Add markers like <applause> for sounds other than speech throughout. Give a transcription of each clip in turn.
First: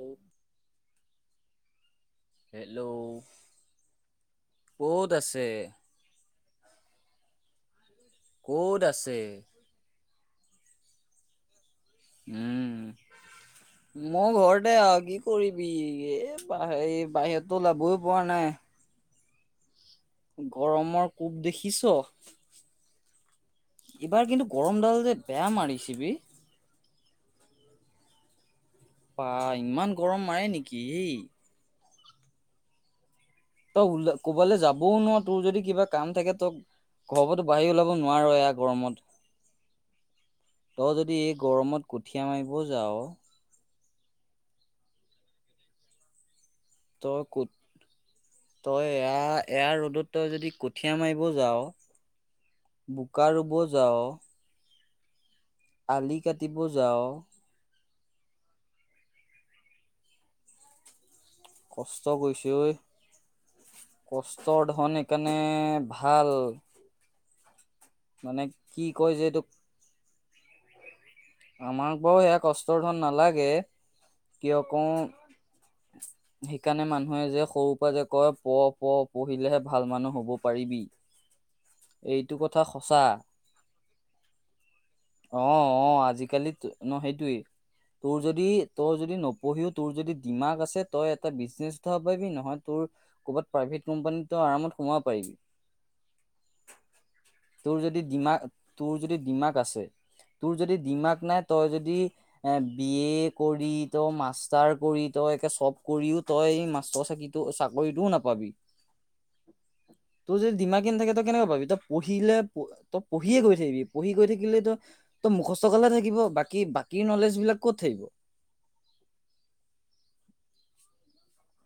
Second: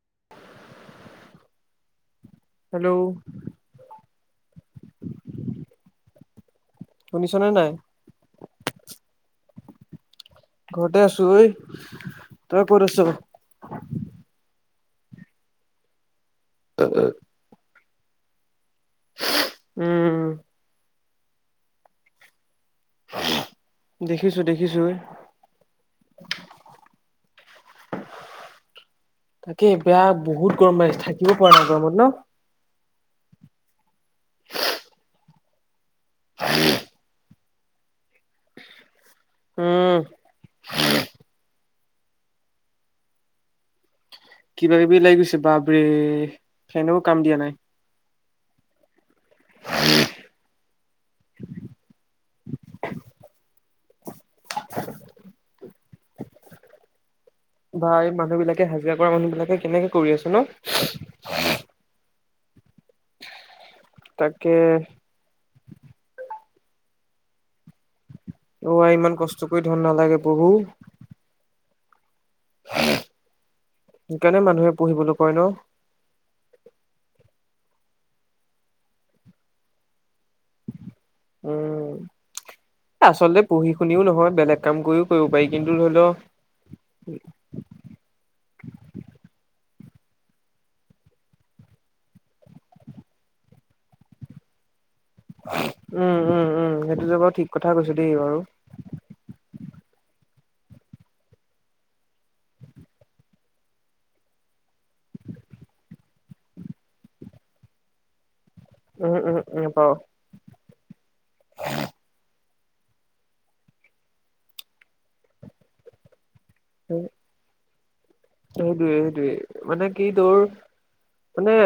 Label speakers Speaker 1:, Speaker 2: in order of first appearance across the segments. Speaker 1: আৰু হেল্ল' ক'ত আছে
Speaker 2: শুনিছ নাই
Speaker 1: ক'ত আছে
Speaker 2: ঘৰতে আছো ঐ তই
Speaker 1: উম
Speaker 2: ক'ত আছ
Speaker 1: দে আৰু কি কৰিবি এই বাহিৰততো যাবলৈ পৰা নাই
Speaker 2: উ
Speaker 1: গৰমৰ কোব দেখিছ এইবাৰ
Speaker 2: দেখিছো
Speaker 1: কিন্তু
Speaker 2: দেখিছো
Speaker 1: গৰম
Speaker 2: ঐ।
Speaker 1: ডাল যে বেয়া মাৰিছে বা
Speaker 2: তাকে
Speaker 1: ইমান
Speaker 2: বেয়া
Speaker 1: গৰম মাৰে
Speaker 2: বহুত
Speaker 1: নেকি
Speaker 2: গৰম মাৰিছে
Speaker 1: এই
Speaker 2: থাকিব পৰা নাই গৰমত ন
Speaker 1: তই ওল ক'বালৈ যাবও নোৱাৰ তোৰ যদি কিবা কাম থাকে তই ঘৰৰ পৰা আগবাঢ়ি ওলাব নোৱাৰ এয়া গৰমত
Speaker 2: উম
Speaker 1: তই যদি এই গৰমত কঠীয়া মাৰিবও যাওঁ
Speaker 2: কিবা কিবি লাগি গৈছে বাবৰে ফেনওো
Speaker 1: তই
Speaker 2: কাম দিয়া
Speaker 1: ক
Speaker 2: নাই
Speaker 1: তই এয়া এয়া ৰ'দত তই যদি কঠিয়া মাৰিব যাও বোকা ৰুব যাও
Speaker 2: <inaudible>
Speaker 1: আলি কাটিব যাওঁ
Speaker 2: বা এই মানুহ বিলাকে হাজিৰা কৰা মানুহ বিলাকে কেনেকে কৰি আছো ন
Speaker 1: কষ্ট কৰিছে ঐ
Speaker 2: তাকে
Speaker 1: কষ্টৰ ধন সেইকাৰণে ভাল মানে
Speaker 2: অ
Speaker 1: কি কয়
Speaker 2: ইমান
Speaker 1: যে এইটোক
Speaker 2: কষ্ট কৰি ধন নালাগে প্ৰভু
Speaker 1: আমাক বাৰু সেয়া কষ্টৰ ধন নালাগে
Speaker 2: সেইকাৰণে
Speaker 1: কিয়
Speaker 2: মানুহে পঢ়িবলৈ কয় ন?
Speaker 1: আকৌ সেইকাৰণে মান মানুহে যে সৰুৰ পৰাই যে কয় পঢ় পঢ় পঢ়িলেহে ভাল মানুহ হ'ব পাৰিবি
Speaker 2: উম
Speaker 1: এইটো কথা সঁচা
Speaker 2: আচলতে পঢ়ি শুনিও নহয় বেলেগ কাম কৰিও কৰিব
Speaker 1: অ',
Speaker 2: পাৰি কিন্তু ধৰি
Speaker 1: অ',
Speaker 2: লও
Speaker 1: আজিকালি ন সেইটোয়ে তোৰ যদি তৌ যদি নপঢ়িও তোৰ যদি দিমাক আছে তই এটা বিজনেছ উঠাব পাৰিবি নহয় তোৰ ক'ৰবাত প্ৰাইভেট কোম্পানী আৰামত সোমাব পাৰিবি
Speaker 2: উম উম উম সেইটোতো বাৰু ঠিক কথা
Speaker 1: তোৰ
Speaker 2: কৈছো
Speaker 1: যদি
Speaker 2: দেই বাৰু
Speaker 1: ডিমাক তোৰ যদি ডিমাক আছে তোৰ যদি ডিমাগ নাই তই যদি এ বি কৰি তই মাষ্টাৰ কৰি তই চব কৰিও তই মাষ্টৰ চাকিটো চাকৰিতটোও নাপাবি
Speaker 2: উম উম উম নাপাওঁ
Speaker 1: ডিমাকে নাথাকে তই কেনেকে পাবি তই পঢ়িলে তই পঢ়িয়ে গৈ থাকিবি পঢ়ি গৈ থাকিলে তো ত মুখস্থ গালহে থাকিব বাক কি বাকী নলেজ বিলাক ক'ত থাকিব
Speaker 2: সেইটোৱে সেইটোৱে মানে কি তোৰ মানে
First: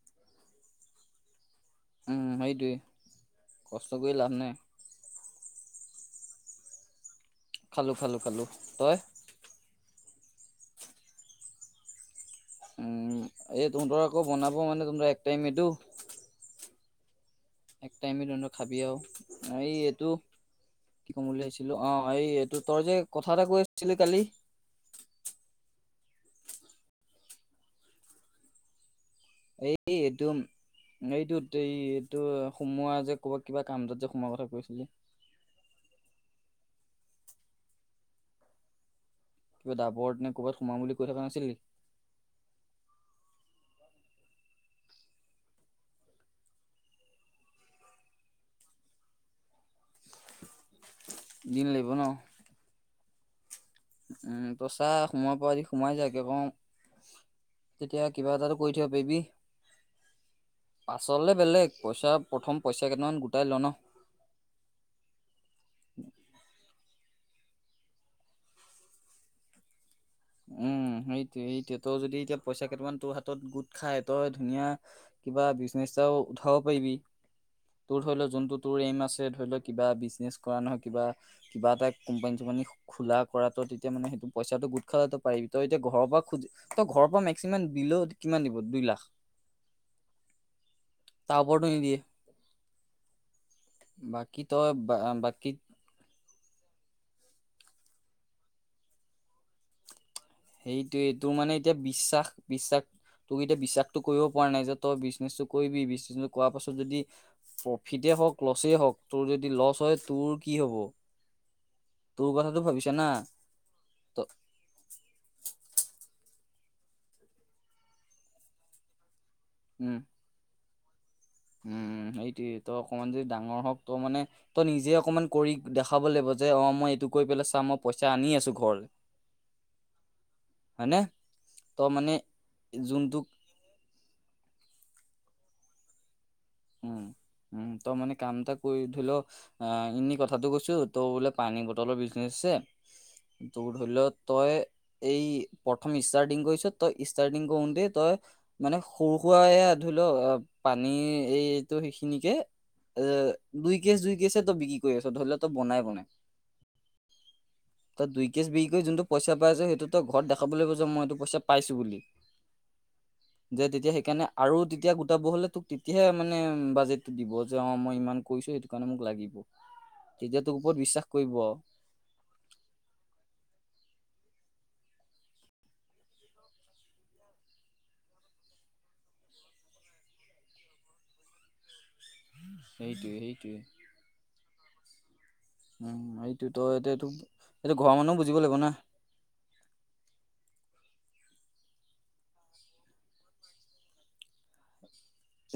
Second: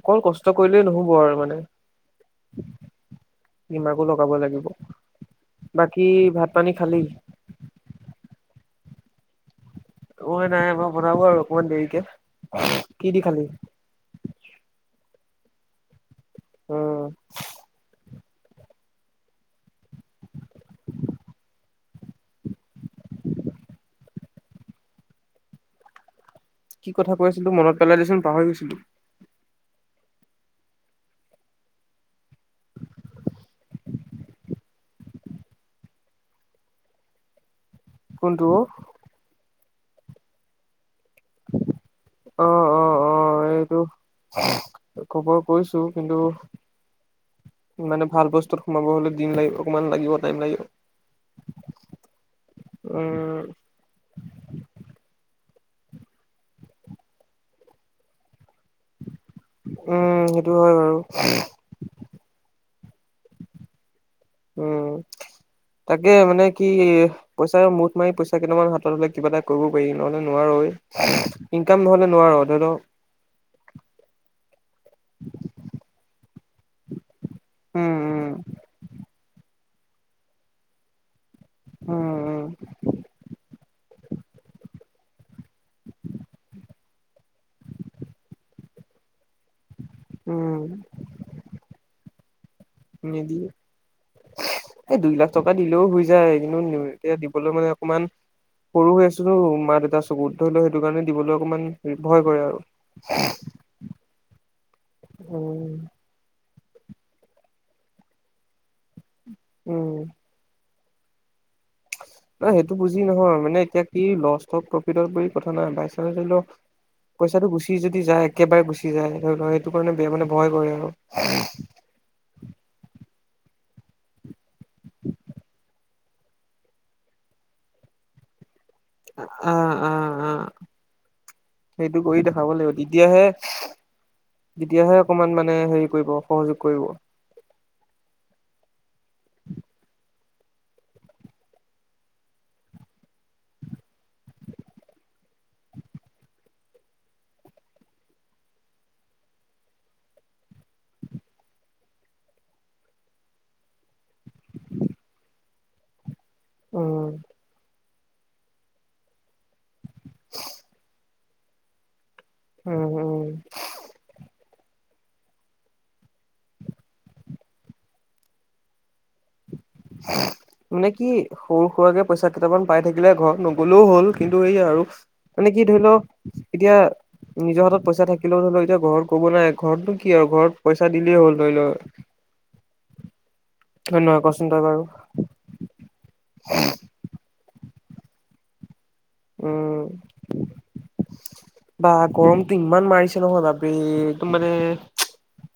Speaker 2: অকল কষ্ট কৰিলেই নহব আৰু মানে
Speaker 1: উম সেইটোৱে কষ্ট
Speaker 2: দিমাকো
Speaker 1: কৰি লাভ
Speaker 2: লগাব
Speaker 1: নাই
Speaker 2: লাগিব বাকী ভাত পানী খালী
Speaker 1: খালোঁ খালোঁ খালোঁ তই
Speaker 2: মই নাই আমাৰ বনাব আৰু অকমান দেৰিকে কি দি
Speaker 1: উম
Speaker 2: খালি
Speaker 1: এই তহঁতৰ আকৌ বনাব মানে তোমাৰ এক টাইম এইটো
Speaker 2: অ
Speaker 1: এক টাইমে তহঁত খাবি আও এই এইটো কি ক'ম বুলি ভাবিছিলো অ এই এইটো তই যে কথা এটা কৈ আছিলি কালি
Speaker 2: <inaudible> কি কথা কৈ আছিলোঁ মনত পেলাই দেচোন পাহৰি গৈছিলো
Speaker 1: এ এইটো এইটোত এই এইটো সোমোৱা যে ক'ৰবাত কিবা কামটো এটাত যে সোমোৱাৰ কথা কৈছিলি
Speaker 2: <inaudible> কোনটো অ?
Speaker 1: কিবা ডাবৰত নে ক'ৰবাত সোমাম বুলি কৈ থকা নাছিলি?
Speaker 2: টো খবৰ কৰিছো কিন্তু মানে ভাল বস্তুত সোমাব হ'লে দিন লাগিব অকমান লাগিব টাইম লাগিব।
Speaker 1: দিন লাগিব ন'।
Speaker 2: উ,
Speaker 1: উম তই চা সোমোৱাৰ পৰা যদি সোমাই যায় কি কওঁ তেতিয়া কিবা এটাটো কৰি থাকিব পাৰিবি
Speaker 2: উম সেইটো হয় বাৰু
Speaker 1: পাছলে বেলেগ পইচা প্ৰথম পইচা কেইটামান গোটাই ল' ন?
Speaker 2: উম তাকে মানে কি পইচা মুঠ মাৰি পইচা কেইটামান হাতত হ'লে কিবা এটা কৰিব পাৰিম নহ'লে নোৱাৰো ৱৈ
Speaker 1: উম, সেইটোৱে -সেইটোৱে তওঁ যদি এতিয়া পইচা কেইটামান তোৰ হাতত গোট খাই তই ধুনীয়া কিবা বিজনেচ এটাও উঠাব পাৰিবি তোৰ ধৰি লওক
Speaker 2: উম
Speaker 1: যোনটো তোৰ এইম আছে ধৰি লওক কিবা বিজনেছ কৰা নহয় কিবা কিবা এটা
Speaker 2: উম
Speaker 1: কোম্পানী
Speaker 2: উম
Speaker 1: চোম্পানী খোলা কৰাটো তেতিয়া মানে সেইটো পইচাটো গোট তইতো পাৰিবি তইএতিয়া ঘৰৰ পৰা খোজ তই ঘৰৰ পৰা মেক্সিমাম দিলো কিমান দিব দুই লাখ?
Speaker 2: উম উম
Speaker 1: তা ওপৰটো নিদিয়ে?
Speaker 2: নিদিয়ে
Speaker 1: বাকী তই
Speaker 2: এই দুই লাখ টকা
Speaker 1: বাকী
Speaker 2: দিলেও হৈ যায় কিন্তু এতিয়া হলো মানে অকমান সৰু হৈ আছোঁটো মা দেউতাই
Speaker 1: সেইটোয়ে তোৰ মানে এতিয়া
Speaker 2: ভয় কৰে আৰু
Speaker 1: বিশ্বাস-বিশ্বাস তোক এতিয়া বিশ্বাসটো কৰিব পৰা নাই যে তই বিজনেছ
Speaker 2: উম
Speaker 1: চকৰিবি বিজনেচনত কী কৰিবি কোৱা পাছত যদি প্ৰফিতে হওঁক লচ হওক তোৰ যদি লছ হয়
Speaker 2: উম
Speaker 1: তোৰ কি হ'ব? তোৰ
Speaker 2: ন'
Speaker 1: কথাটো
Speaker 2: সেইটো
Speaker 1: ভাবিছা
Speaker 2: বুজি
Speaker 1: না
Speaker 2: নহয় মানে এতিয়া কি
Speaker 1: ত
Speaker 2: লছক প্ৰফিটৰজিএফগক কথা নাই বাই চান ধৰি লও পইচাটো গুচি যদি যায় একেবাৰে গুচি যায়। সেইটো, সেইটো
Speaker 1: উম
Speaker 2: কাৰণে বেয়া মানে ভয় কৰে আৰু।
Speaker 1: উম, সেইটোয়ে। তই অকমান যদি ডাঙৰ হওক ত' মানে, তই নিজে অকমান কৰি দেখাব লাগিব। যে অ, মই এইটো কৰি পেলাই চা মই পইচা আনি আছোঁ ঘৰ
Speaker 2: আ, আ, আ।
Speaker 1: হয়নে তই
Speaker 2: সেইটো
Speaker 1: মানে
Speaker 2: কৰি দেখাব লাগিব তেতিয়াহে,
Speaker 1: যোনটোক
Speaker 2: তেতিয়াহে অকমান মানে হেৰি কৰিব। সহযোগ কৰিব
Speaker 1: উম, উম, তই মানে কাম এটা কৰি ধৰি লওঁ, আহ এনে কথা কথাটো কৈছো, ত' বোলে পানী বটলৰ বিজনেচ আছে। তোৰ ধৰি লও তই এই প্ৰথম ষ্টাৰ্টিং কৰিছ, তই ষ্টাৰ্টিং কৰোঁতে তই মানে সৰু সুৰা এয়া ধৰি লও, পানী এইটো সেইখিনিকে এ দুই কেছ, দুই কেছে তই বিক্ৰী কৰি আছ, ধৰি লওঁ তই বনাই বনাই।
Speaker 2: উম।
Speaker 1: তই দুই কেছ বিক্ৰি কৰি যোনটো পইচা পাইছ, সেইটো তই ঘৰত দেখাব লাগিব যে মই এইটো পইচা পাইছো বুলি।
Speaker 2: উম উম
Speaker 1: যে তেতিয়া সেইকাৰণে আৰু তেতিয়া গোটাব হলে তোক তেতিয়াহে মানে বাজেটো দিব। যে অ মই ইমান কৰিছো সেইটো কাৰণে মোক লাগিব। তেতিয়া তোৰ ওপৰত
Speaker 2: মানে কি
Speaker 1: বিশ্বাস কৰিব আও
Speaker 2: সৰু সুৰাকে পইচা কেইটামান পাই থাকিলে, ঘৰত নগলেও হ'ল। কিন্তু এইয়া আৰু মানে কি ধৰি লও, এতিয়া নিজৰ হাতত পইচা থাকিলেও ধৰি লও এতিয়া ঘৰত ক'ব নাই, ঘৰতটো কি আৰু ঘৰত পইচা দিলেই হ'ল ধৰি লওঁ।
Speaker 1: সেইটোৱে সেই টোৱে
Speaker 2: হয় নহয় কচোন তই বাৰু
Speaker 1: উম এইটোত এতিয়া থুপ এইটো ঘৰ মানুহ বুজিব লাগিব না।
Speaker 2: উম। বা গৰমটো ইমান মাৰিছে নহয় বাপৰে একদম মানে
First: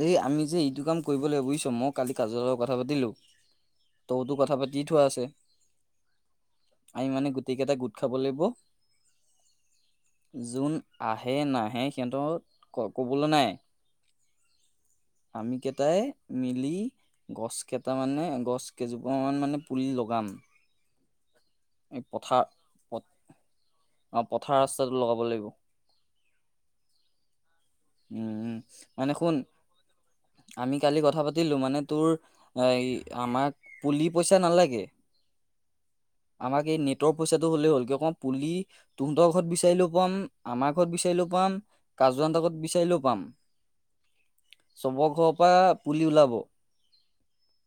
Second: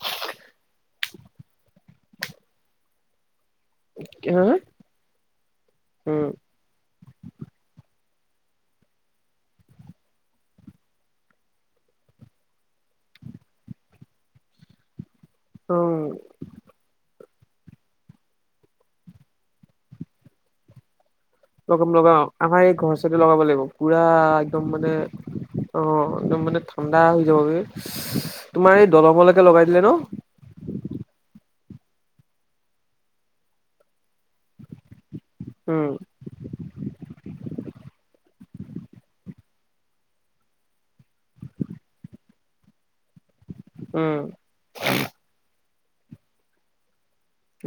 Speaker 1: এই আমি যে এইটো কাম কৰিব লাগিব বুজিছ মই কালি কাজ লগত কথা পাতিলো। তৌতো
Speaker 2: হা
Speaker 1: কথা পাতি থোৱা আছে,
Speaker 2: উম
Speaker 1: আমি মানে গোটেই কেইটা গোট খাব লাগিব। যোন আহে নাহে সিহঁতক ক'বলে নাই। আমি কেইটাই
Speaker 2: উম
Speaker 1: মিলি গছ কেইটা মানে গছ কেইজোপামান মানে পুলি লগাম।
Speaker 2: লগাম
Speaker 1: এই
Speaker 2: লগাম
Speaker 1: পথাৰ
Speaker 2: আমাৰ এই ঘৰ
Speaker 1: পথ-
Speaker 2: ওচৰতে লগাব লাগিব পুৰা
Speaker 1: অ পথাৰ
Speaker 2: একদম মানে
Speaker 1: ৰাস্তাটো লগাব লাগিব
Speaker 2: অ একদম মানে ঠাণ্ডা হৈ বে
Speaker 1: উম উম
Speaker 2: তোমাৰ এই
Speaker 1: মানে শুন
Speaker 2: দলংলৈকে লগাই দিলে ন।
Speaker 1: আমি কালি কথা পাতিলো মানে তোৰ আমাক পুলি পইচা নালাগ
Speaker 2: উম।
Speaker 1: আমাক এই নেটৰ পইচাটো হ'লেই হ'ল কি কম পুলি তহঁতৰ ঘৰত বিচাৰিলো পম আমাৰ ঘৰত বিচাৰিলো পাম কাজুহনত ঘৰত বিচাৰিলেও পাম।
Speaker 2: উম
Speaker 1: চব ঘৰৰ পৰা পুলি ওলাব।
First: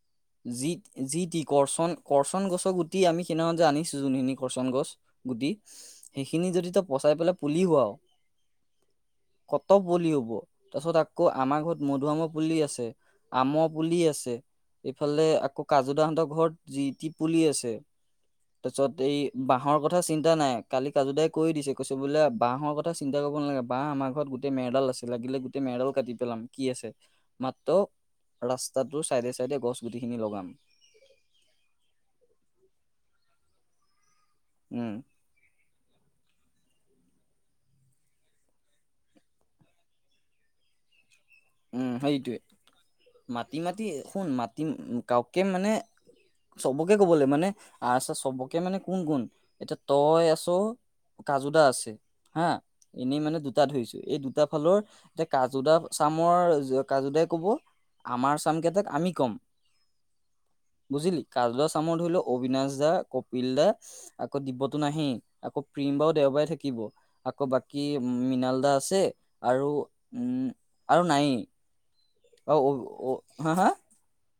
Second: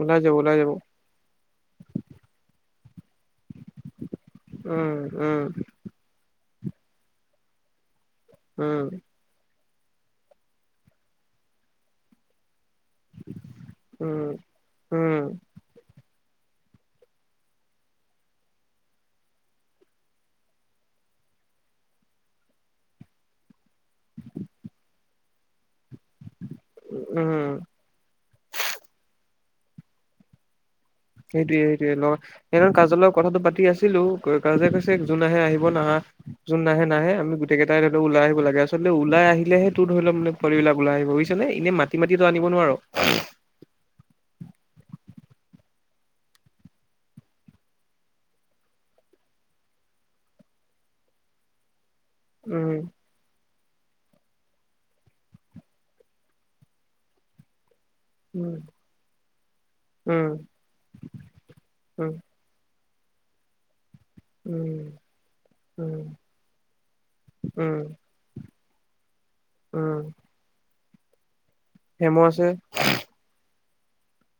Speaker 2: ওলাই যাব ওলাই যাব
Speaker 1: যি যি টি কৰচন কৰচন গছক উটি আমি যে আনিছো যোনখিনি কৰচন গছ
Speaker 2: উম,
Speaker 1: গুটি
Speaker 2: উম,
Speaker 1: সেইখিনি যদি তই পচাই পেলাই পুলি হোৱাও
Speaker 2: উম।
Speaker 1: ক'ত পুলি হ'ব তাৰ পিছত আকৌ আমাৰ ঘৰত মধুআমৰ পুলি আছ তে, আমৰ বুলি আছে
Speaker 2: উম,
Speaker 1: এইফালে
Speaker 2: উম,
Speaker 1: আকৌ কাজু দাহতক ঘৰত যি টি পুলি আছে।
Speaker 2: <inaudible>
Speaker 1: তাৰ পিছত এই বাঁহৰ কথা চিন্তা নাই, কালি কাজু দাই কৈ দিছে কৈছে বোলে বাঁহৰ কথা চিন্তা কৰিব নালাগে। বাঁহ আমাৰ ঘৰত গোটই মেডেল আছে লাগিলে গোটেই মেডেল দি পেলাম কি আছে
Speaker 2: উম,
Speaker 1: মাত্ৰ ৰাস্তাটো চাইডে চাইডে গছ গুটিখিনি লগাম।
Speaker 2: সেইটোয়ে, সেইটোৱে লগত সেই কাজল ৰ কথাটো পাতি আছিলোঁ। কাজজে
Speaker 1: উম
Speaker 2: কৈছে যোন আহে আহিব নাহা যোন নাহে, নাহে আমি গোটেই কেইটাই ওলাই আহিব লাগে আচলতে ওলাই আহিলেহে তোৰ ধৰি ল পোৱালি বিলাক ওলাই আহিব বুজিছা। এনে
Speaker 1: উম
Speaker 2: মাটি মাটতিটো আনিব নোৱাৰোঁ।
Speaker 1: মাতিম গাউকে মানে চবকে ক'বলৈ মানে আচ্ছা চবকে মানে কোন, কোন এতিয়া তই আছ কাজু দা আছে, হা
Speaker 2: উম,
Speaker 1: এনেই মানে দুটা ধৰিছো, এই দুটা ফালৰ যে কাজু দা চামৰ কোতাই ক'ব আমাৰ চাম
Speaker 2: উম,
Speaker 1: কেইটাক আমি ক'ম
Speaker 2: উম,
Speaker 1: বুজিলি কাজলা চামত
Speaker 2: উম,
Speaker 1: ধৰি লও অবিনাশ দা, কপিল দা আকৌ দিবতো
Speaker 2: উম,
Speaker 1: নাহেই আকৌ প্ৰিম
Speaker 2: উম,
Speaker 1: বাও দেওবাৰে থাকিব আকৌ
Speaker 2: উম,
Speaker 1: বাকী মৃণাল দা আছে আৰু,
Speaker 2: উম,
Speaker 1: আৰু নাই
Speaker 2: হেম
Speaker 1: অ', হা, হা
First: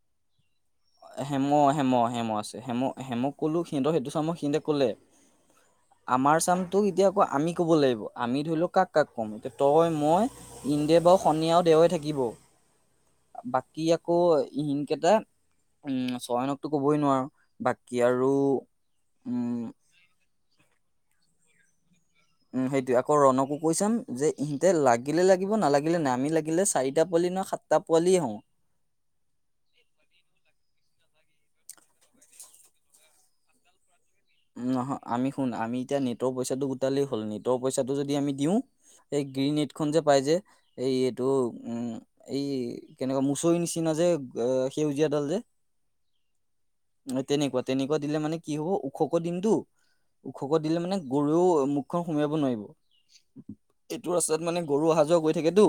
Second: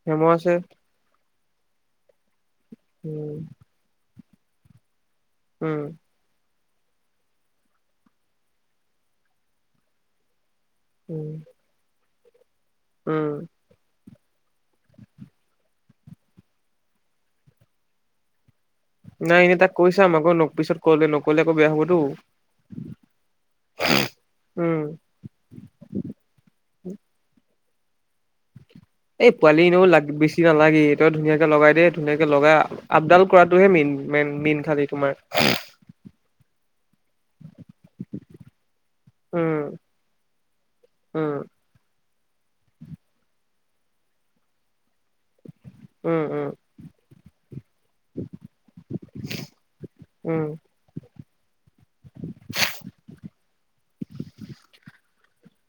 Speaker 2: হেমহ আছে
Speaker 1: হেম, হেম, হেম, আছে হেমু, হেমু
Speaker 2: উম,
Speaker 1: কলো সিহঁতেইটো চাম মোক সিহঁতে ক'লে
Speaker 2: উম,
Speaker 1: আমাৰ চাম তোক এতিয়া আকৌ আমি ক'ব লাগিব আমি ধৰি লও কাক, কাক ক'ম এতিয়া তই মই ইন্দে বাৰু
Speaker 2: উম,
Speaker 1: শনিয় আৰু দেওাই থাকিব
Speaker 2: উম,
Speaker 1: বাকী আক ই হিনতে উম চয়নকতো কবই নোৱাৰো বাকী আৰু
Speaker 2: নাই এনেই
Speaker 1: উম
Speaker 2: তাক কৈ চাম আকৌ পিছত কলে নকলে আকৌ বেয়া হ'বতো
Speaker 1: উ সেইটো আকৌ ৰণকো কৈ চাম যে ইহঁতে
Speaker 2: উম।
Speaker 1: লাগিলে লাগিব নালাগিলে নাই আমি লাগিলে চাৰিটা পোৱালি নয় সাত তপলি হওঁ
Speaker 2: এই পোৱালি এনেও লাগ বেছি নালাগি এ ধুনীয়াকে লগাই দেই ধুনীয়াকে লগাই আপডাল কৰাটোহে মেইন মেইন মেইন খালি
Speaker 1: নহয়
Speaker 2: তোমাৰ
Speaker 1: আমি শুন আমি এতিয়া নেটৰ পইচাটো গোটালেই হ'ল নেটৰ পইচাটো যদি আমি দিওঁ গ্ৰীণ নেট
Speaker 2: উম
Speaker 1: খন যে পাই যে এই এইটো
Speaker 2: উম
Speaker 1: উম এই কেনেকুৱা মুচৰি নিচি না যে সেউ যে
Speaker 2: উম উম
Speaker 1: তেনেকুৱা, তেনেকুৱা দিলে মানে কি হ'ব ও দিনটো
Speaker 2: উম
Speaker 1: ওখক দিলে মানে গৰুও মুখখন সোমোৱাব নোৱাৰিব এইটো ৰাস্তাত মানে গৰু অহা যোৱা কৰি থাকেতো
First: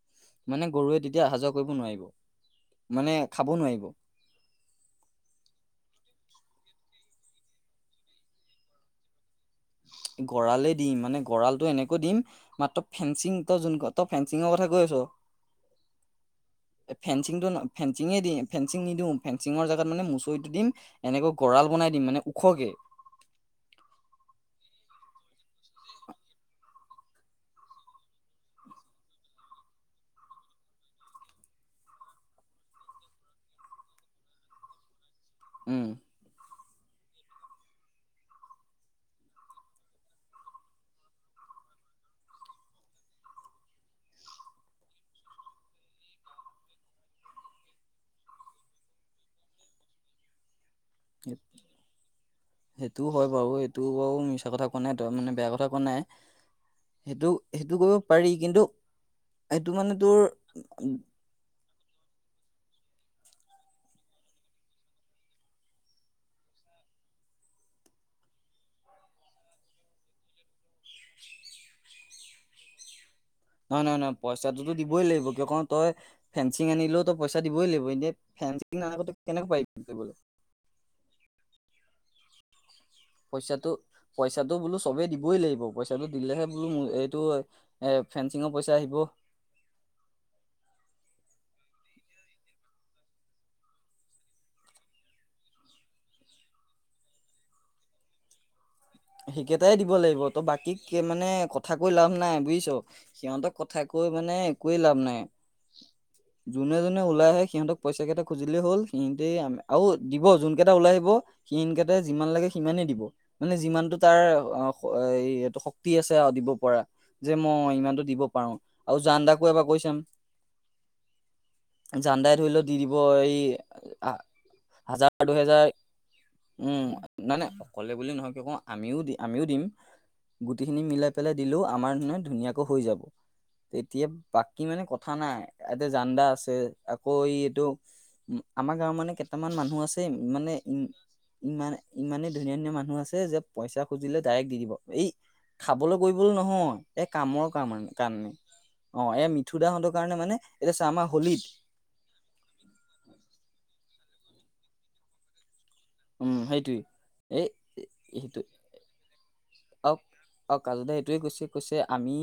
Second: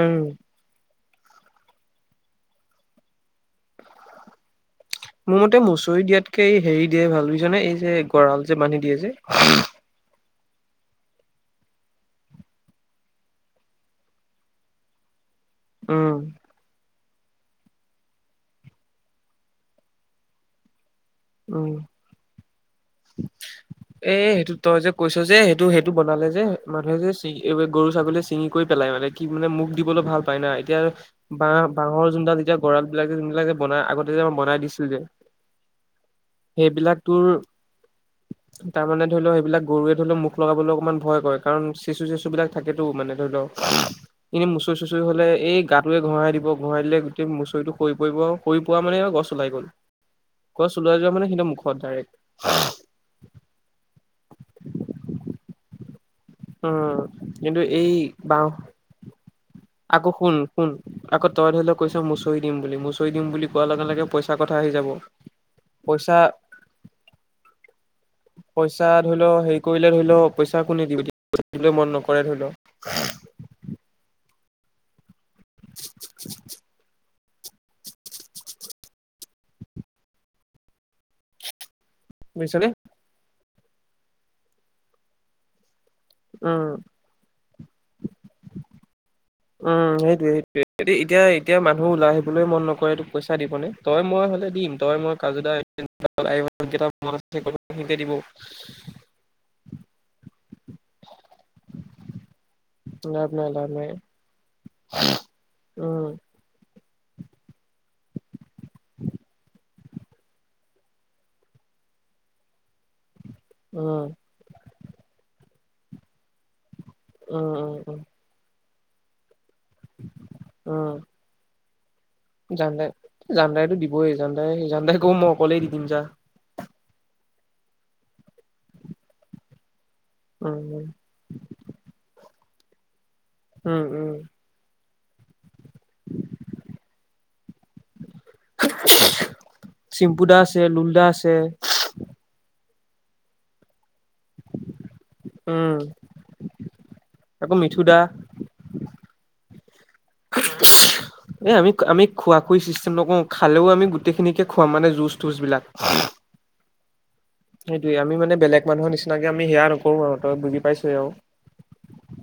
Speaker 2: উম
Speaker 1: মানে গৰুৱে এতিয়া অহা যোৱা কৰিব নোৱাৰিব মানে খাব নোৱাৰিব
Speaker 2: মোৰ মতে মুচৰি দিয়াতকে এই হেৰি দিয়ে ভাল বুজিছ নে এই যে গঁৰাল যে বান্ধি দিয়ে যে
Speaker 1: গঁৰা়লে দিম মানে গঁৰালটো এনেকৈ দিম মাত্ৰই ফেঞ্চিং তই যোন তই ফেঞ্চিঙৰ কথা কৈ আছ
Speaker 2: উম।
Speaker 1: ফেঞ্চিংটো ফেঞ্চিঙে দি ফেঞ্চিং নিদিওঁ ফেঞ্চিঙৰ জেগাত মানে মুচৰিটো দিম এনেকৈ গঁৰাল
Speaker 2: উম,
Speaker 1: বনাই দিম মানে ওখকে
Speaker 2: এ সেইটো তই যে কৈছ যে সেইটো সেইটো বনালে যে মানুহে যে চি গৰু ছাগলীয়ে ছিঙি কৰি পেলাই মানে কি মানে মোক দিব ভাল পাই না এতিয়া বাঁহ বাহৰ যোনডাল এতিয়া গঁৰাল বিলাক যোনবিলাক বনাই আগতে যে বনাই দিছিল যে
Speaker 1: উম।
Speaker 2: সেইবিলাক তৰ তাৰমানানে ধৰি লও সেইবিলাক গৰুৱে ধৰি লওক মুখ লগাবলৈ অকণমান ভয় কৰে কাৰণ চেচু চেচু বিলাক থাকেতো মানে ধৰি লও উম এনেই মুচৰি চুচৰি হলে এই গাটোোৱে ঘঁৰাই দিব ঘঁৰাই দিলে গোট ম মুচৰিটো হৈৰি পৰিব সৰি প মানে গছ ওলাই গ'ল গছ ওলাই যোৱা মানে সিহৰ মুখত ডাইৰেক্ট
Speaker 1: সেইটোও হয় বাৰু সেইটো বাৰু মিছা কথা কোৱা নাই তই মানে বেয়া কথা কোৱা নাই
Speaker 2: উম
Speaker 1: সেইটো
Speaker 2: কিন্তু
Speaker 1: সেইটো
Speaker 2: এই
Speaker 1: কৰিব পাৰি
Speaker 2: বাওঁ
Speaker 1: কিন্তু সেইটো মানে
Speaker 2: আকৌ
Speaker 1: তোৰ
Speaker 2: শুন শুন আকৌ তই ধৰিলেও কৈছ ম মুচৰি দিম বুলি মচৰি দিম বুলি কোৱাৰ লগে লগে পইচাৰ কথা আহি যাব পইচা পইচা ধৰি লও হেৰি কৰিলে ধৰি লও পইচা কো দিলৈ মন নকৰে ধৰি লওক
Speaker 1: নহয় নহয় নহয় পইচাটোতো দিবই লাগিব কিয় ক তই ফেঞ্চিং আনিলো পইচা দিবই লাগিব এনে ফেিং ন কেনেকুৱা পাৰি ব
Speaker 2: বুজিছনে
Speaker 1: পইচাটো পইচাটো বোলো চবেই দিবই লাগিব পইচা পইচটো দিলেহে বোলো
Speaker 2: উম
Speaker 1: এইটো এ ফেসিঙৰ পইচা আহিব
Speaker 2: উম সেইটোয়ে সেইটোয়ে এতিয়া এতিয়া মানু ন ওলাই আহিবলৈ মন নকৰে এইটো পইচা দিব নে তই মই হ'লে দিম তই মই কাজু দা মিতে দিব
Speaker 1: সেইিকেইটাই দিব লাগিব ত বাকী মান মানে কথা কৈ লাভ নাই বুজিছ
Speaker 2: লাভ নাই
Speaker 1: সিহঁতক
Speaker 2: লাভ
Speaker 1: কথা
Speaker 2: নাই
Speaker 1: কৈ মানে একোৱে লাভ নাই
Speaker 2: উম,
Speaker 1: জুনে ওলাই আহে সিহঁতক পইচা কেইটা খুজিলেই হ'ল সিহতে আৰু দিব যোনকেইটা ওল আহ সিহকেইটা যিমান লাগে সিমানেই দিব মানে যিমানতটো
Speaker 2: উম,
Speaker 1: তাৰ অ এইটো শক্তি আছে আৰু দিব পৰা যে
Speaker 2: উম,
Speaker 1: মই
Speaker 2: উম, উম,
Speaker 1: ইমানতো দিব পাৰো আৰু জান দাকো এবাৰ কৈ চাম
Speaker 2: উম,
Speaker 1: জানদাই ধৰি লওক দি
Speaker 2: জানদাই
Speaker 1: দিব এই
Speaker 2: জানদাইতো দিবই জানদাই জানদাই কও
Speaker 1: হাজাৰ
Speaker 2: মই অকলেই
Speaker 1: দুহেজাৰ
Speaker 2: দি দিম যা
Speaker 1: উম নাই নাই অকলে বুলি নহয় কি কওঁ আমিও দি আমিও দিম
Speaker 2: উম,
Speaker 1: গুটিখিনি
Speaker 2: উম,
Speaker 1: মিলাই পেলাই দিলেও আমাৰ নে ধুনীয়াকৈ হৈ যাব
Speaker 2: উম,
Speaker 1: তেতিয়া
Speaker 2: উম,
Speaker 1: বাকী মানে কথা কথা নাই ইয়াতে জান্দা আছে আকৌ এই এইটো উ আমাৰ গাঁওৰ মানে কেইটামান মানুহ আছে
Speaker 2: চিম্পু দা
Speaker 1: মানে
Speaker 2: আছে
Speaker 1: ই
Speaker 2: লুল দা আছে
Speaker 1: ইমান ইমানেই ধুনীয়া ধুনীয়া মানুহ মানুহ আছে যে পইচা খুজিলে ডাইৰেক্ট দি দিব এই
Speaker 2: উম,
Speaker 1: খাবলৈ কৰিবলৈ নহয় এই কামৰ
Speaker 2: আকৌ
Speaker 1: কাম
Speaker 2: মিথু দা
Speaker 1: কামে অ এ মি
Speaker 2: এ আমি আমি খোৱা খোৱা চিষ্টেম নক খালেও আমি গোটেইখিনিকে খোৱা মানে জুচ তটুচ বিলাক
Speaker 1: উম সেইটি
Speaker 2: সেইয়ে আমিানে বেলেগ মানুহ নিচিনাক আমি সেয়া
Speaker 1: অ
Speaker 2: নকৰো আৰু তই
Speaker 1: অ
Speaker 2: বুজি
Speaker 1: কাজু
Speaker 2: পাইছই
Speaker 1: দা
Speaker 2: আৰু।
Speaker 1: এইটোোৱে কৈছে কৈছে আমি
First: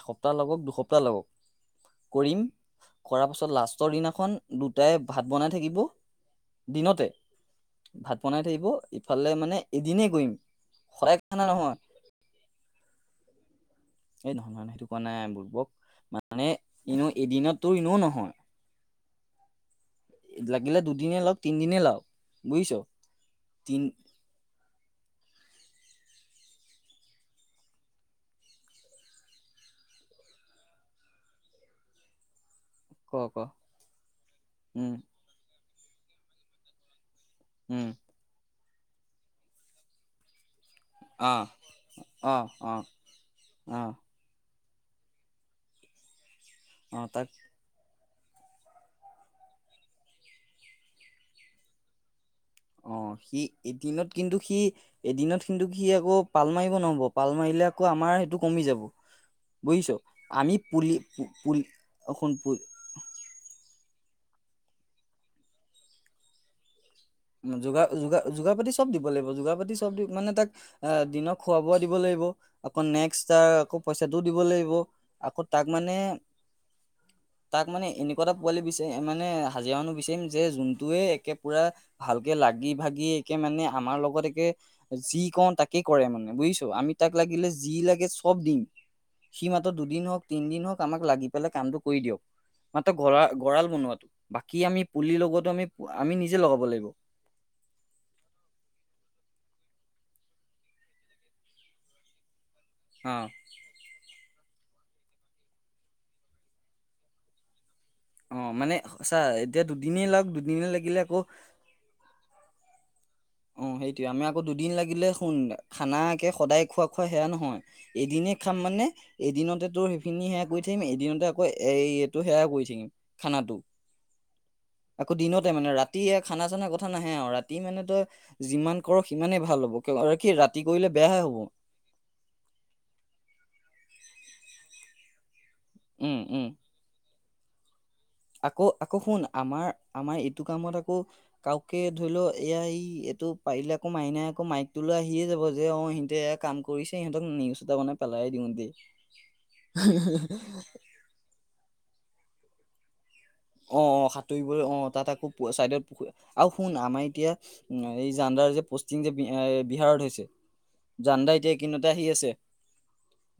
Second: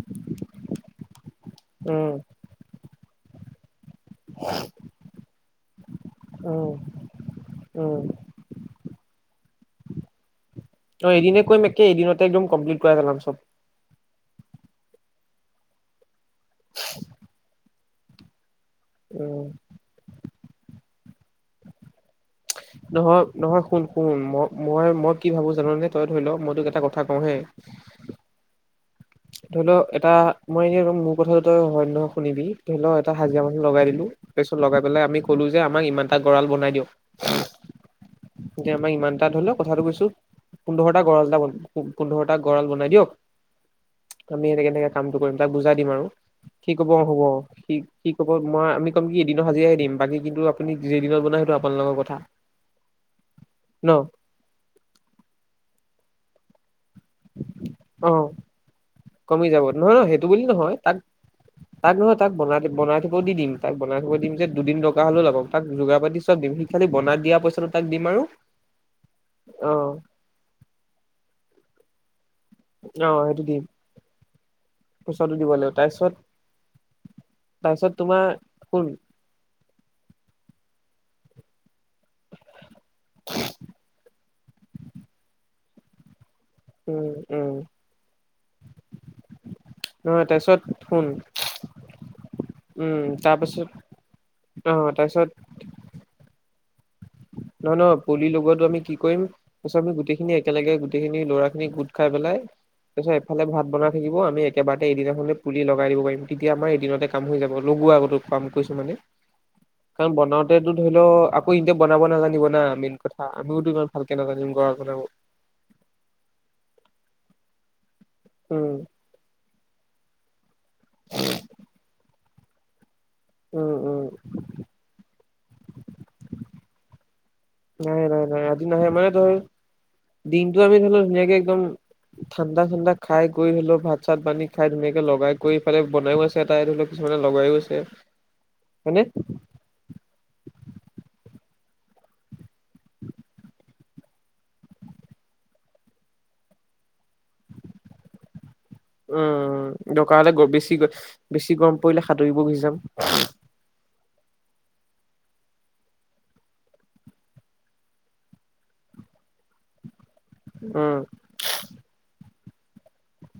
Speaker 1: এসপ্তাহ লগক দুসপ্তাহ লগক
Speaker 2: উম,
Speaker 1: কৰিম কৰ পাছত লাষ্ট পষ্টৰ দিনাখন দুটাই ভাত বনাই থাকিব
Speaker 2: উম,
Speaker 1: দিনতে
Speaker 2: উম,
Speaker 1: ভাত বনাই থাকিব ইফালে মানে এদিনেই কৰিম সদায় খ না নহয়
Speaker 2: এইদিনতে একদম কমপ্লিট কৰাই পেলাম চব
Speaker 1: এই নহয় নয় সেইটো কোৱা নাই বৰ্বক মানে এনেো এদিনততো ইনেোও নহয়
Speaker 2: উম
Speaker 1: লাগিলে দুদিনেই লাওক তিনিদিনেই লাওক
Speaker 2: নহয় নহয় শুন শুন মই মই মই কি ভাবো জানোনে ধৰি লও মইতোক এটা কথা কওঁ হে ধৰি লও এটা মই এনে মোৰ কথাটো তই হয় নহয় শুনিবি ঢলৰ
Speaker 1: ক
Speaker 2: এটা
Speaker 1: ক
Speaker 2: হাজিৰা মানুহ লগাই দিলো তাৰপিছত লগাই
Speaker 1: উম
Speaker 2: পেলাই আমি ক'লো যে আমাক ইমানটা গঁৰাল বনাই দিিয়ওঁ
Speaker 1: উম
Speaker 2: এয়া আমাৰ ইমান তাত হ'ল কথাটো কৈছোঁ। পোন্ধৰটা গঁড়াল
Speaker 1: অ
Speaker 2: এটা
Speaker 1: অ
Speaker 2: পোন্ধৰটা গঁড়াল
Speaker 1: অ
Speaker 2: বনাই দিয়ক।
Speaker 1: অ
Speaker 2: আমি এনেকে এনেকে কামটো কৰিম তাক বুজাই দিম আৰু সি ক'ব
Speaker 1: অ
Speaker 2: হ'ব,
Speaker 1: তাক
Speaker 2: হ'ব কি ক'ব মই আমি কম কি এদিনৰ হাজিৰা দিম বাকী কিন্তু আপুনি যেইদিনত বনাই সেইটো আপোনালোকৰ কথা।
Speaker 1: অ', সি
Speaker 2: ন
Speaker 1: এদিনত কিন্তু সি এদিনত কিন্তু সি আকৌ পাল মাৰিব ন। পাল মাৰিলে আকৌ
Speaker 2: অ
Speaker 1: আমাৰ সেইটো কমি যাব।
Speaker 2: কমি যাব
Speaker 1: বুজিছ
Speaker 2: নহয়, নহয় সেইটো বুলি
Speaker 1: আমি
Speaker 2: নহয়
Speaker 1: পুলি
Speaker 2: তাক
Speaker 1: পুলি
Speaker 2: তাক নহয় তাক
Speaker 1: শুন
Speaker 2: বনাই, বনাই থিব দি দিম তাক বনাই দিম যে দুদিন দৰকাৰ হ'লেও লাগক তাক যোগাৰ পাতি চব দিম খালি বনাই দিয়া পইচাটো তাক
Speaker 1: যোগাৰ,
Speaker 2: দিম আৰু
Speaker 1: যোগাৰ, যোগাৰ পাতি চব দিব লাগিব যোগাৰ
Speaker 2: অ
Speaker 1: পাতি চব দি মানে তাক আহ দিনক খোৱা বোৱা দিব লাগিব। আকৌ
Speaker 2: অ
Speaker 1: নেক্সট
Speaker 2: সেইটো
Speaker 1: তাৰ
Speaker 2: দিম
Speaker 1: আকৌ পইচাটো দিব লাগিব
Speaker 2: পইচাটো
Speaker 1: আকৌ
Speaker 2: দিব
Speaker 1: তাক
Speaker 2: লাগিব
Speaker 1: মানে।
Speaker 2: তাৰপিছত
Speaker 1: তাক মানে
Speaker 2: তাৰপিছত তোমাৰ
Speaker 1: এনেকুৱা এটা পোৱালি
Speaker 2: শুন
Speaker 1: বিচাৰি মানে হাজিৰা মানুহ বিচাৰিম যে যোন। তোয়ে একে পুৰা ভালকে লাগি ভাগি একে মানে আমাৰ লগত একে যি কওঁ তাক। কেই কৰে মানে বুজিছো আমি
Speaker 2: উম
Speaker 1: তাক লাগিলে
Speaker 2: উম
Speaker 1: যি লাগে চব দিম। সি মাত্ৰ দুদিন হওঁক
Speaker 2: নহয় তাৰপিছত
Speaker 1: তিনিদিন হওঁক আমাক
Speaker 2: শুন
Speaker 1: লাগি পেলাই কামটো কৰি দিয়ক। মাত্ৰ
Speaker 2: উম
Speaker 1: গৰা
Speaker 2: তাৰপিছত
Speaker 1: গৰাল বনোৱাটো বাকী
Speaker 2: অ
Speaker 1: আমি
Speaker 2: তাৰপিছত
Speaker 1: পুলি লগোৱাটো আমি আমি নিজে লগাব লাগিব।
Speaker 2: নহয় নহয় পুলি লগতো আমি কি কৰিম তাৰপিছত আমি গোটেইখিনি একেলগে গোটেইখিনি ল'ৰা খিনি গোট খাই পেলাই।
Speaker 1: অ
Speaker 2: তাৰপিছত এফালে ভাত বনাই থাকিব আমি একেবাৰতে এদিনাখনে পুলি লগাই দিব পাৰিম তেতিয়া আমাৰ এদিনতে কাম হৈ যাব। লগোৱা আগতো
Speaker 1: অ
Speaker 2: কাম কৰিছে মানে
Speaker 1: চা এতিয়া দুদিনেই
Speaker 2: কাৰণ
Speaker 1: লাগ দুদিনে
Speaker 2: বনাওতেতো ধৰি
Speaker 1: লাগিলে
Speaker 2: লও আকৌ এতিয়া বনাব নালাগে।
Speaker 1: অহ সেইটোয়ে আমি আকৌ
Speaker 2: নাজানিম
Speaker 1: দুদিন
Speaker 2: গৰা বনাব
Speaker 1: লাগিলে শুন খানাকে সদায় খোৱা খোৱা সেয়া নহয়। এদিনে খাম
Speaker 2: উম
Speaker 1: মানে এদিনতে তোৰ সেইখিনি সেয়া কৰি থাকিম এদিনতে আকৌ এই। তোৰ সেয়াই কৰি থাকিম। খানাটো
Speaker 2: উম উম।
Speaker 1: তে মানে ৰাতিয়ে খানা চানা কথা নাহে আও ৰাতি মানে
Speaker 2: নাই
Speaker 1: তই।
Speaker 2: নাই নাই আজি
Speaker 1: যিমান
Speaker 2: নাহে
Speaker 1: কৰ
Speaker 2: মানে ধৰি
Speaker 1: সিমানেই ভাল হ'ব কি ৰাতি
Speaker 2: দিনতটো আমি
Speaker 1: কৰিলে
Speaker 2: ধৰি লও
Speaker 1: বেয়াহে
Speaker 2: ধুনীয়াকে
Speaker 1: হ'ব
Speaker 2: একদম। ঠাণ্ডা ঠাণ্ডা খাই কৈ হলো। আৰু ভাত চাত বান্ধি খাই ধুনীয়াকে লগাই কৰিফালে
Speaker 1: উম
Speaker 2: বনাইও আছে
Speaker 1: উম
Speaker 2: এটা ধৰি লওঁক কিছুমানে লগাইও আছে।
Speaker 1: আকৌ আকৌ
Speaker 2: মানে
Speaker 1: শুন আমাৰ আমাৰ এইটো কামত আকৌ। কওকে ধৰি লও এয়া ই এইটো পাৰিলে আকৌ মাইনাই আকৌ মাইকটো লৈ আহিয়ে যাব যে অহ সিহঁতে। এক কাম কৰিছে সিহঁতক নিউজ এটা বনাই পেলাই দিওঁ দেই।
Speaker 2: উম দৰকাৰ হলে গৈ বেছিকৈ বেছি গৰম পৰিলে সাঁতুৰিব গুচি যাম।
Speaker 1: অহ সাঁতুৰিবলৈ অহ তাত আকৌ চাইডৰ পু আও শুন আমাৰ এই জান্দাৰ যে। যি যে বি বিহাৰত হৈছে
Speaker 2: উম
Speaker 1: জান্দা এতিয়া কিনতে আহি আছে।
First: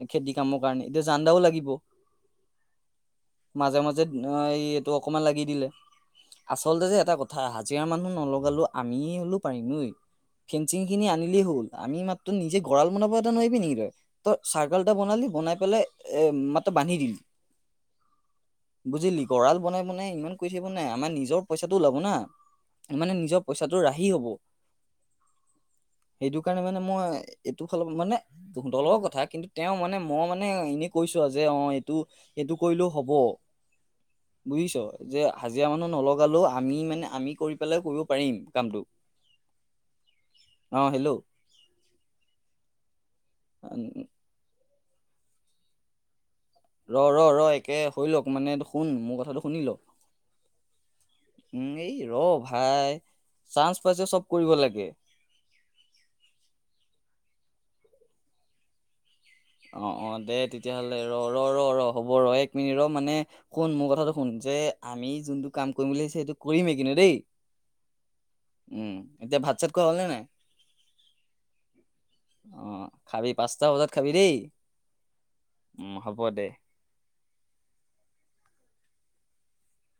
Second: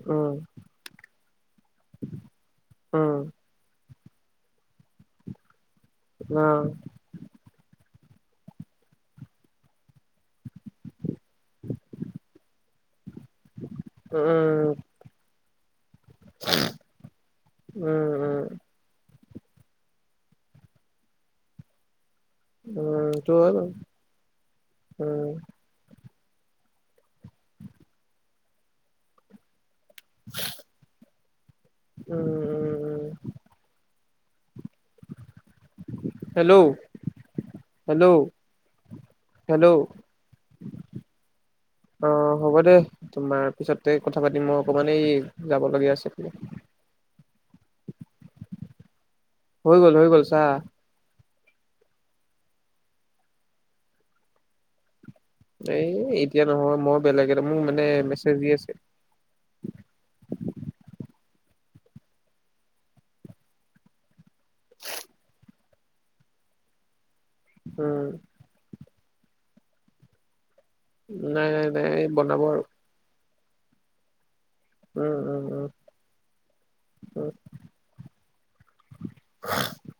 Speaker 1: খেতি
Speaker 2: উম
Speaker 1: কামৰ কাৰণে এতিয়া জানদাও লাগিব।
Speaker 2: উম
Speaker 1: মাজে মাজে, ন এই এইটো অকমান লাগি দিলে
Speaker 2: অ
Speaker 1: আচলতে যে এটা কথা হাজিৰা মানুহ। নলগালো আমিয়ে হ'লে পাৰিমেই, ফেঞ্চিং খিনি আনিলেই হ'ল আমি মাত্ৰ নিজেই গৰাল বনাব, নোৱাৰিবি নেকি ত তই
Speaker 2: উম
Speaker 1: চাৰ্কল এটা বনালি বনাই পেলাই। এ মাত্ৰ বান্ধি দিল
Speaker 2: উম উম
Speaker 1: বুজিলি গঁৰাল। বনাই বনাই ইমান কৈ থাক নাই আমাৰ নিজৰ পইচাটো ওলাব না।
Speaker 2: উম
Speaker 1: মানে
Speaker 2: সেইটো
Speaker 1: নিজৰ
Speaker 2: হয় বাৰু
Speaker 1: পইচাটো ৰাহি হব
Speaker 2: উম
Speaker 1: সেইটো কাৰণে মানে, মই এইটো ফালে মানে দলৰ কথা কিন্তু, তেওঁ মানে মই মানে এনে কৈছো আৰু যে অ এইটো
Speaker 2: উম
Speaker 1: এইটো কৰিলেও
Speaker 2: উম
Speaker 1: হব। বুজিছ যে হাজিৰা মানুহ। নলগালো
Speaker 2: হেল্ল'
Speaker 1: আমি মানে আমি কৰি পেলাই কৰিব
Speaker 2: হেল্ল'
Speaker 1: পাৰিম কামটো।
Speaker 2: হেল্ল'
Speaker 1: অ হেল্ল,
Speaker 2: অ হ'ব দে তোমাৰ পিছতে কথা পাতিম মই অকমানেই যাব লগীয়া আছে।
Speaker 1: ৰ ৰ ৰ একে হৈ লওক মানে শুন মোৰ কথা
Speaker 2: হৈ গ'ল হৈ গ'ল চা।
Speaker 1: উম এই ৰ ভাই চান্স পাইছে চব কৰিব লাগে।
Speaker 2: এই এতিয়া নহয় মই বেলেগ এটা মোক মানে মেছেজ দি আছে।
Speaker 1: অ অ দে তেতিয়াহ'লে ৰ ৰ ৰ ৰ হ'ব ৰ এক মিনিট ৰ মানে শুন মোৰ কথাটো, শুন যে আমি যোনটো কাম কৰিম বুলিছো সেইটো কৰিমেই কিন্তু দেই।
Speaker 2: উম,
Speaker 1: উম এতিয়া ভাত চাত খোৱা হ'লেনে নাই।
Speaker 2: নাই নাই নাই এই বনাব আৰু।
Speaker 1: পাঁচতা বজাত খাবি দেই।
Speaker 2: উম উম উম
Speaker 1: হ'ব দে।
Speaker 2: উম। <unintelligible>